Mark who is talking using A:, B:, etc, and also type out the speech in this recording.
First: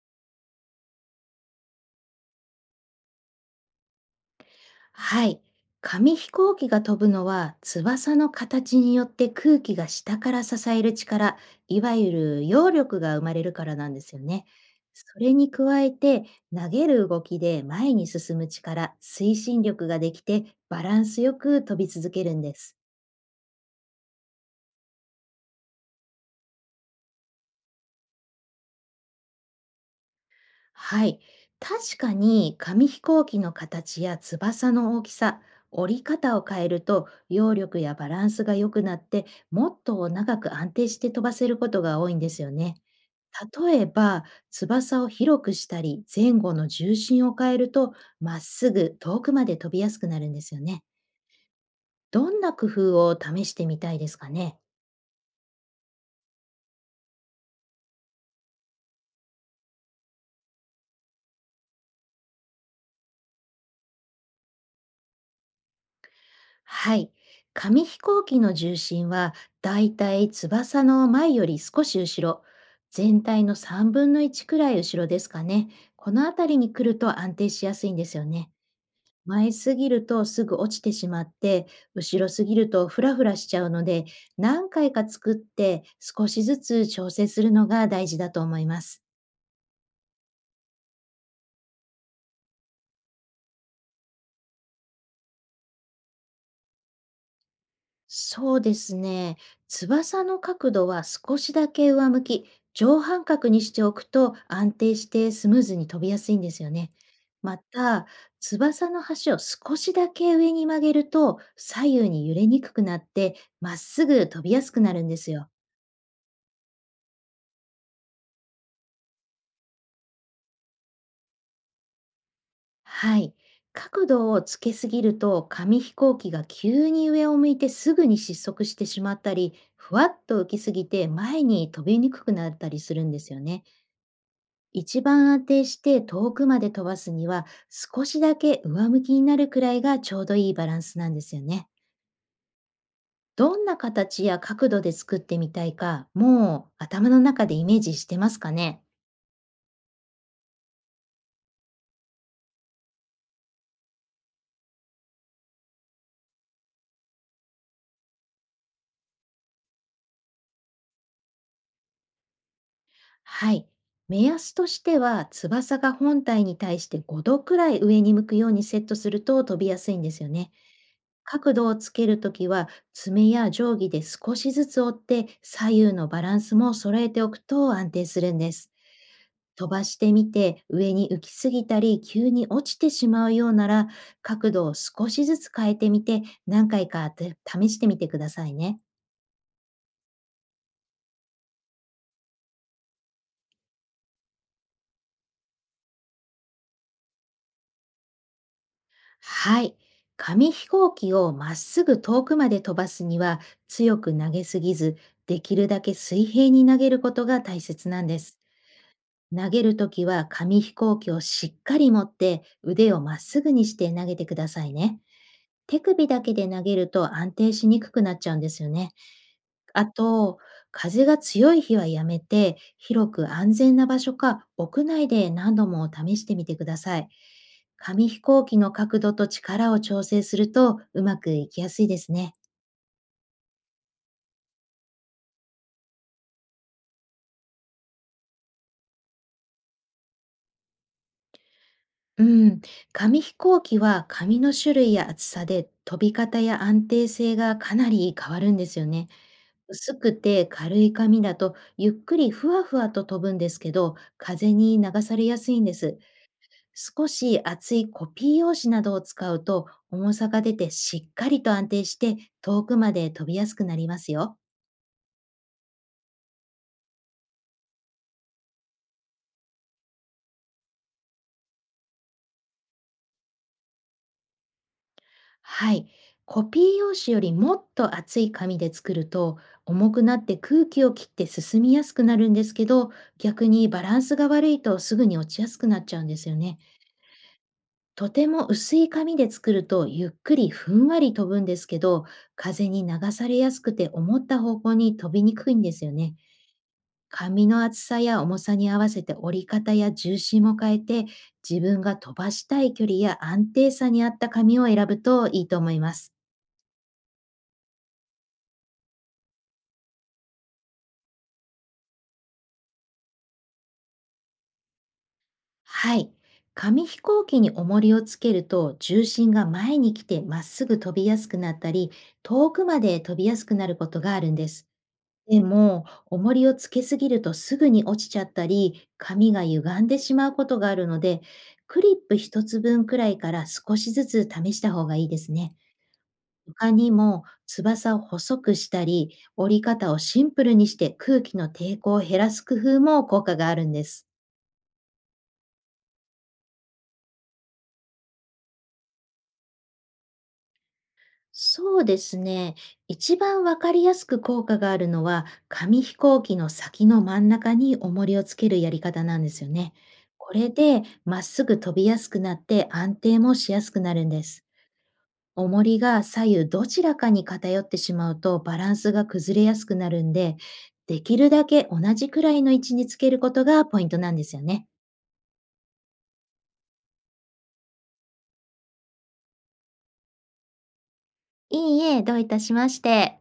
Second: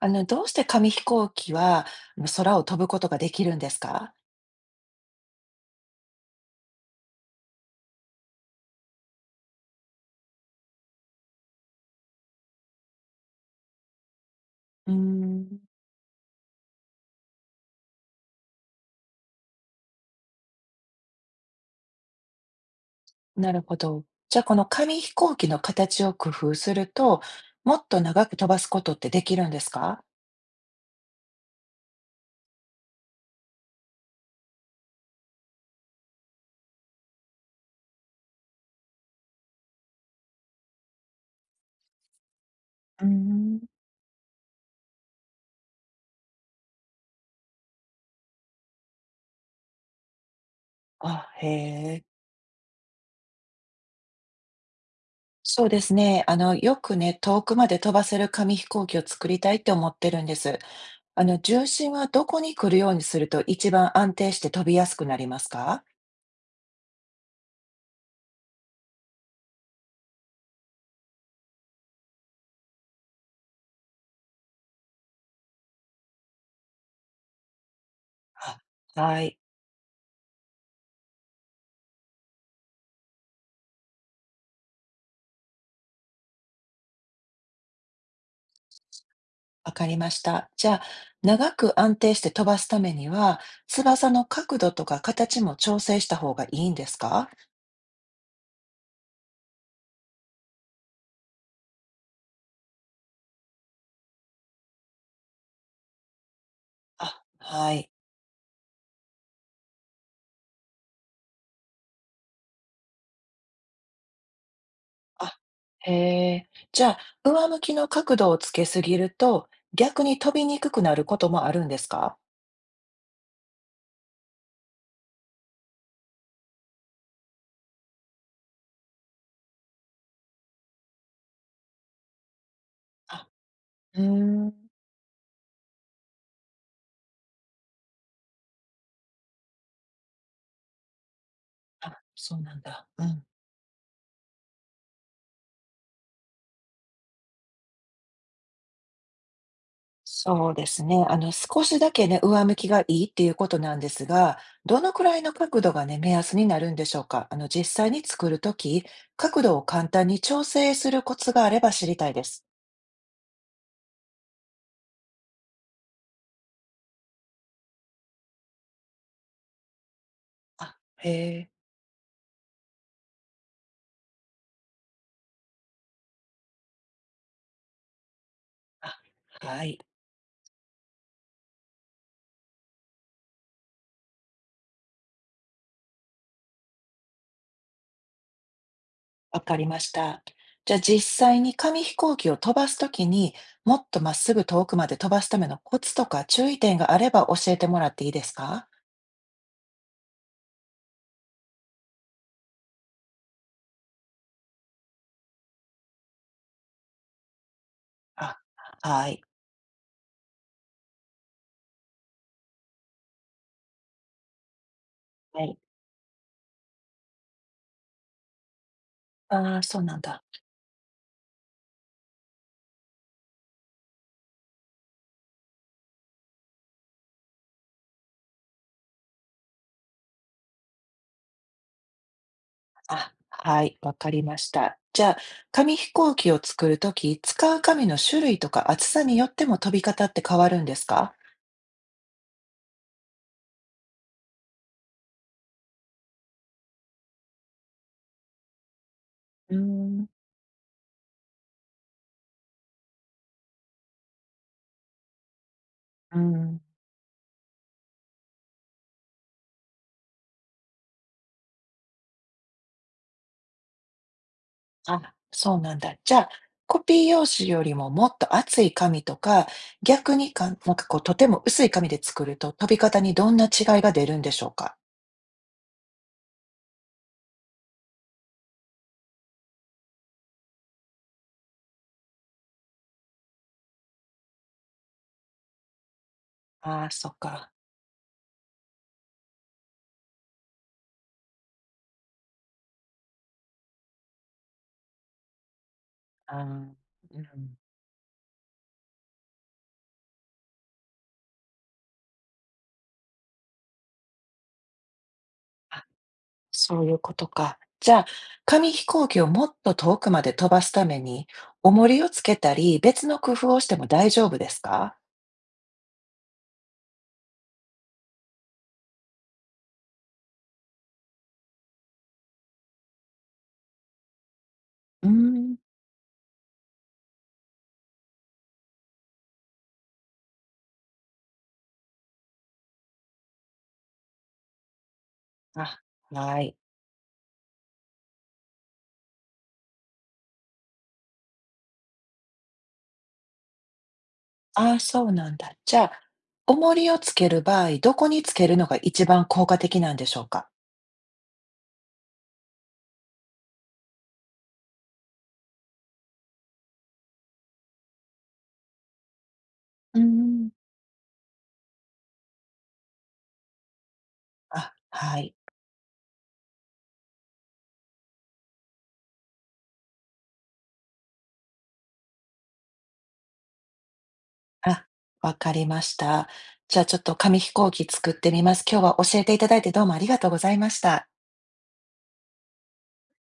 A: どうして紙飛行機は、空を飛ぶことができるんですか？
B: はい。紙飛行機が飛ぶのは、翼の形によって空気が下から支える力、いわゆる揚力が生まれるからなんですよね。
A: うー
B: それに
A: ん。
B: 加えて、投げる動きで前に進む力、推進力ができてバランスよく飛び続けるんです。
A: なるほど。じゃあ、この紙飛行機の形を工夫すると、もっと長く飛ばすことってできるんですか？
B: はい。確かに紙飛行機の形や翼の大きさ、折り方を変えると揚力やバランスが良くなって、もっと長く安定して飛ばせることが多いんですよね。
A: うーん。
B: 例えば翼を広くしたり前後の重心を変えると、まっすぐ遠くまで飛びやすくなるんですよね。
A: あ、へえ。
B: どんな工夫を試してみたいですかね？
A: そうですね。よくね、遠くまで飛ばせる紙飛行機を作りたいって思ってるんです。重心はどこに来るようにすると、一番安定して飛びやすくなりますか？
B: はい。紙飛行機の重心は、だいたい翼の前より少し後ろ、全体の3分の1くらい後ろですかね。この辺りに来ると安定しやすいんですよね。
A: あ、はい。
B: 前すぎるとすぐ落ちてしまって、後ろすぎるとフラフラしちゃうので、何回か作って少しずつ調整するのが大事だと思います。
A: わかりました。じゃあ、長く安定して飛ばすためには、翼の角度とか形も調整した方がいいんですか？
B: そうですね。翼の角度は少しだけ上向き、上半角にしておくと安定してスムーズに飛びやすいんですよね。
A: あ、
B: ま
A: はい。
B: た、翼の端を少しだけ上に曲げると左右に揺れにくくなって、まっすぐ飛びやすくなるんです
A: あ、
B: よ。
A: へえ。じゃあ、上向きの角度をつけすぎると、逆に飛びにくくなることもあるんですか？
B: はい。角度をつけすぎると、紙飛行機が急に上を向いてすぐに失速してしまったり、ふわっと浮きすぎて前に飛びにくくなったりするんで
A: あ、
B: すよね。
A: うーん。
B: 一番安定して遠くまで飛ばすには、少しだけ上向きになるくらいがちょうどいいバランスなんですよね。
A: あ、そうなんだ。うん。
B: どんな形や角度で作ってみたいか、もう頭の中でイメージしてますかね？
A: そうですね。少しだけね、上向きがいいっていうことなんですが、どのくらいの角度がね、目安になるんでしょうか。実際に作るとき、角度を簡単に調整するコツがあれば知りたいです。
B: はい。目安としては、翼が本体に対して5度くらい上に向くようにセットすると飛びやすいんですよね。
A: あ、へえ。
B: 角度をつけるときは、爪や定規で少しずつ折って左右のバランスも揃えておくと安定するんです。
A: あ、は
B: 飛
A: い。
B: ばしてみて、上に浮きすぎたり、急に落ちてしまうようなら、角度を少しずつ変えてみて、何回かて試してみてくださいね。
A: わかりました。じゃあ実際に紙飛行機を飛ばすときに、もっとまっすぐ遠くまで飛ばすためのコツとか注意点があれば教えてもらっていいですか？
B: はい。紙飛行機をまっすぐ遠くまで飛ばすには、強く投げすぎず、できるだけ水平に投げることが大切なんです。
A: あ、はい。
B: 投げるときは、紙飛行機をしっかり持って腕をまっすぐにして投げてくださいね。
A: はい。
B: 手首だけで投げると安定しにくくなっちゃうんですよね。
A: ああ、そう
B: あ
A: なんだ。
B: と、風が強い日はやめて、広く安全な場所か屋内で何度も試してみてください。紙飛行機の角度と力を調整するとうまくいきやすいですね。
A: あ、はい、わかりました。じゃあ、紙飛行機を作るとき、使う紙の種類とか厚さによっても飛び方って変わるんですか？
B: うん、紙飛行機は紙の種類や厚さで飛び方や安定性がかなり変わるんですよね。
A: うー
B: 薄
A: ん、
B: くて軽い紙だとゆっくりふわふわと飛ぶんですけど、風に流されやすいんです。
A: うん。
B: 少し厚いコピー用紙などを使うと、重さが出てしっかりと安定して遠くまで飛びやすくなりますよ。
A: あ、そうなんだ。じゃあ、コピー用紙よりももっと厚い紙とか、逆にか、なんかこう、とても薄い紙で作ると飛び方にどんな違いが出るんでしょうか？
B: はい。コピー用紙よりもっと厚い紙で作ると、重くなって空気を切って進みやすくなるんですけど、逆にバランスが悪いとすぐに落ちやすくなっちゃうんですよね。
A: ああー、そっか。
B: とても薄い紙で作るとゆっくりふんわり飛ぶんですけど、風に流されやすくて思った方向に飛びにくいんですよね。
A: あー、う
B: 紙
A: ん。
B: の厚さや重さに合わせて折り方や重心も変えて、自分が飛ばしたい距離や安定さに合った紙を選ぶといいと思います。
A: そういうことか。じゃあ、紙飛行機をもっと遠くまで飛ばすために、重りをつけたり、別の工夫をしても大丈夫ですか？
B: はい。紙飛行機に重りをつけると、重心が前に来てまっすぐ飛びやすくなったり、遠くまで飛びやすくなることがあるんです。
A: うー
B: で
A: ん。
B: も、重りをつけすぎるとすぐに落ちちゃったり、紙が歪んでしまうことがあるので、クリップ一つ分くらいから少しずつ試した方がいいですね。
A: あ、はい。
B: 他にも翼を細くしたり、折り方をシンプルにして空気の抵抗を減らす工夫も効果があるんです。
A: ああ、そうなんだ。じゃあ、重りをつける場合、どこにつけるのが一番効果的なんでしょうか？
B: そうですね。一番わかりやすく効果があるのは、紙飛行機の先の真ん中に重りをつけるやり方なんですよね。
A: うー
B: こ
A: ん、
B: れでまっすぐ飛びやすくなって安定もしやすくなるんです。
A: あ、はい。
B: 重りが左右どちらかに偏ってしまうとバランスが崩れやすくなるんで、できるだけ同じくらいの位置につけることがポイントなんですよね。
A: あ、わかりました。じゃあ、ちょっと紙飛行機作ってみます。今日は教えていただいてどうもありがとうございました。
B: いいえ、どういたしまして。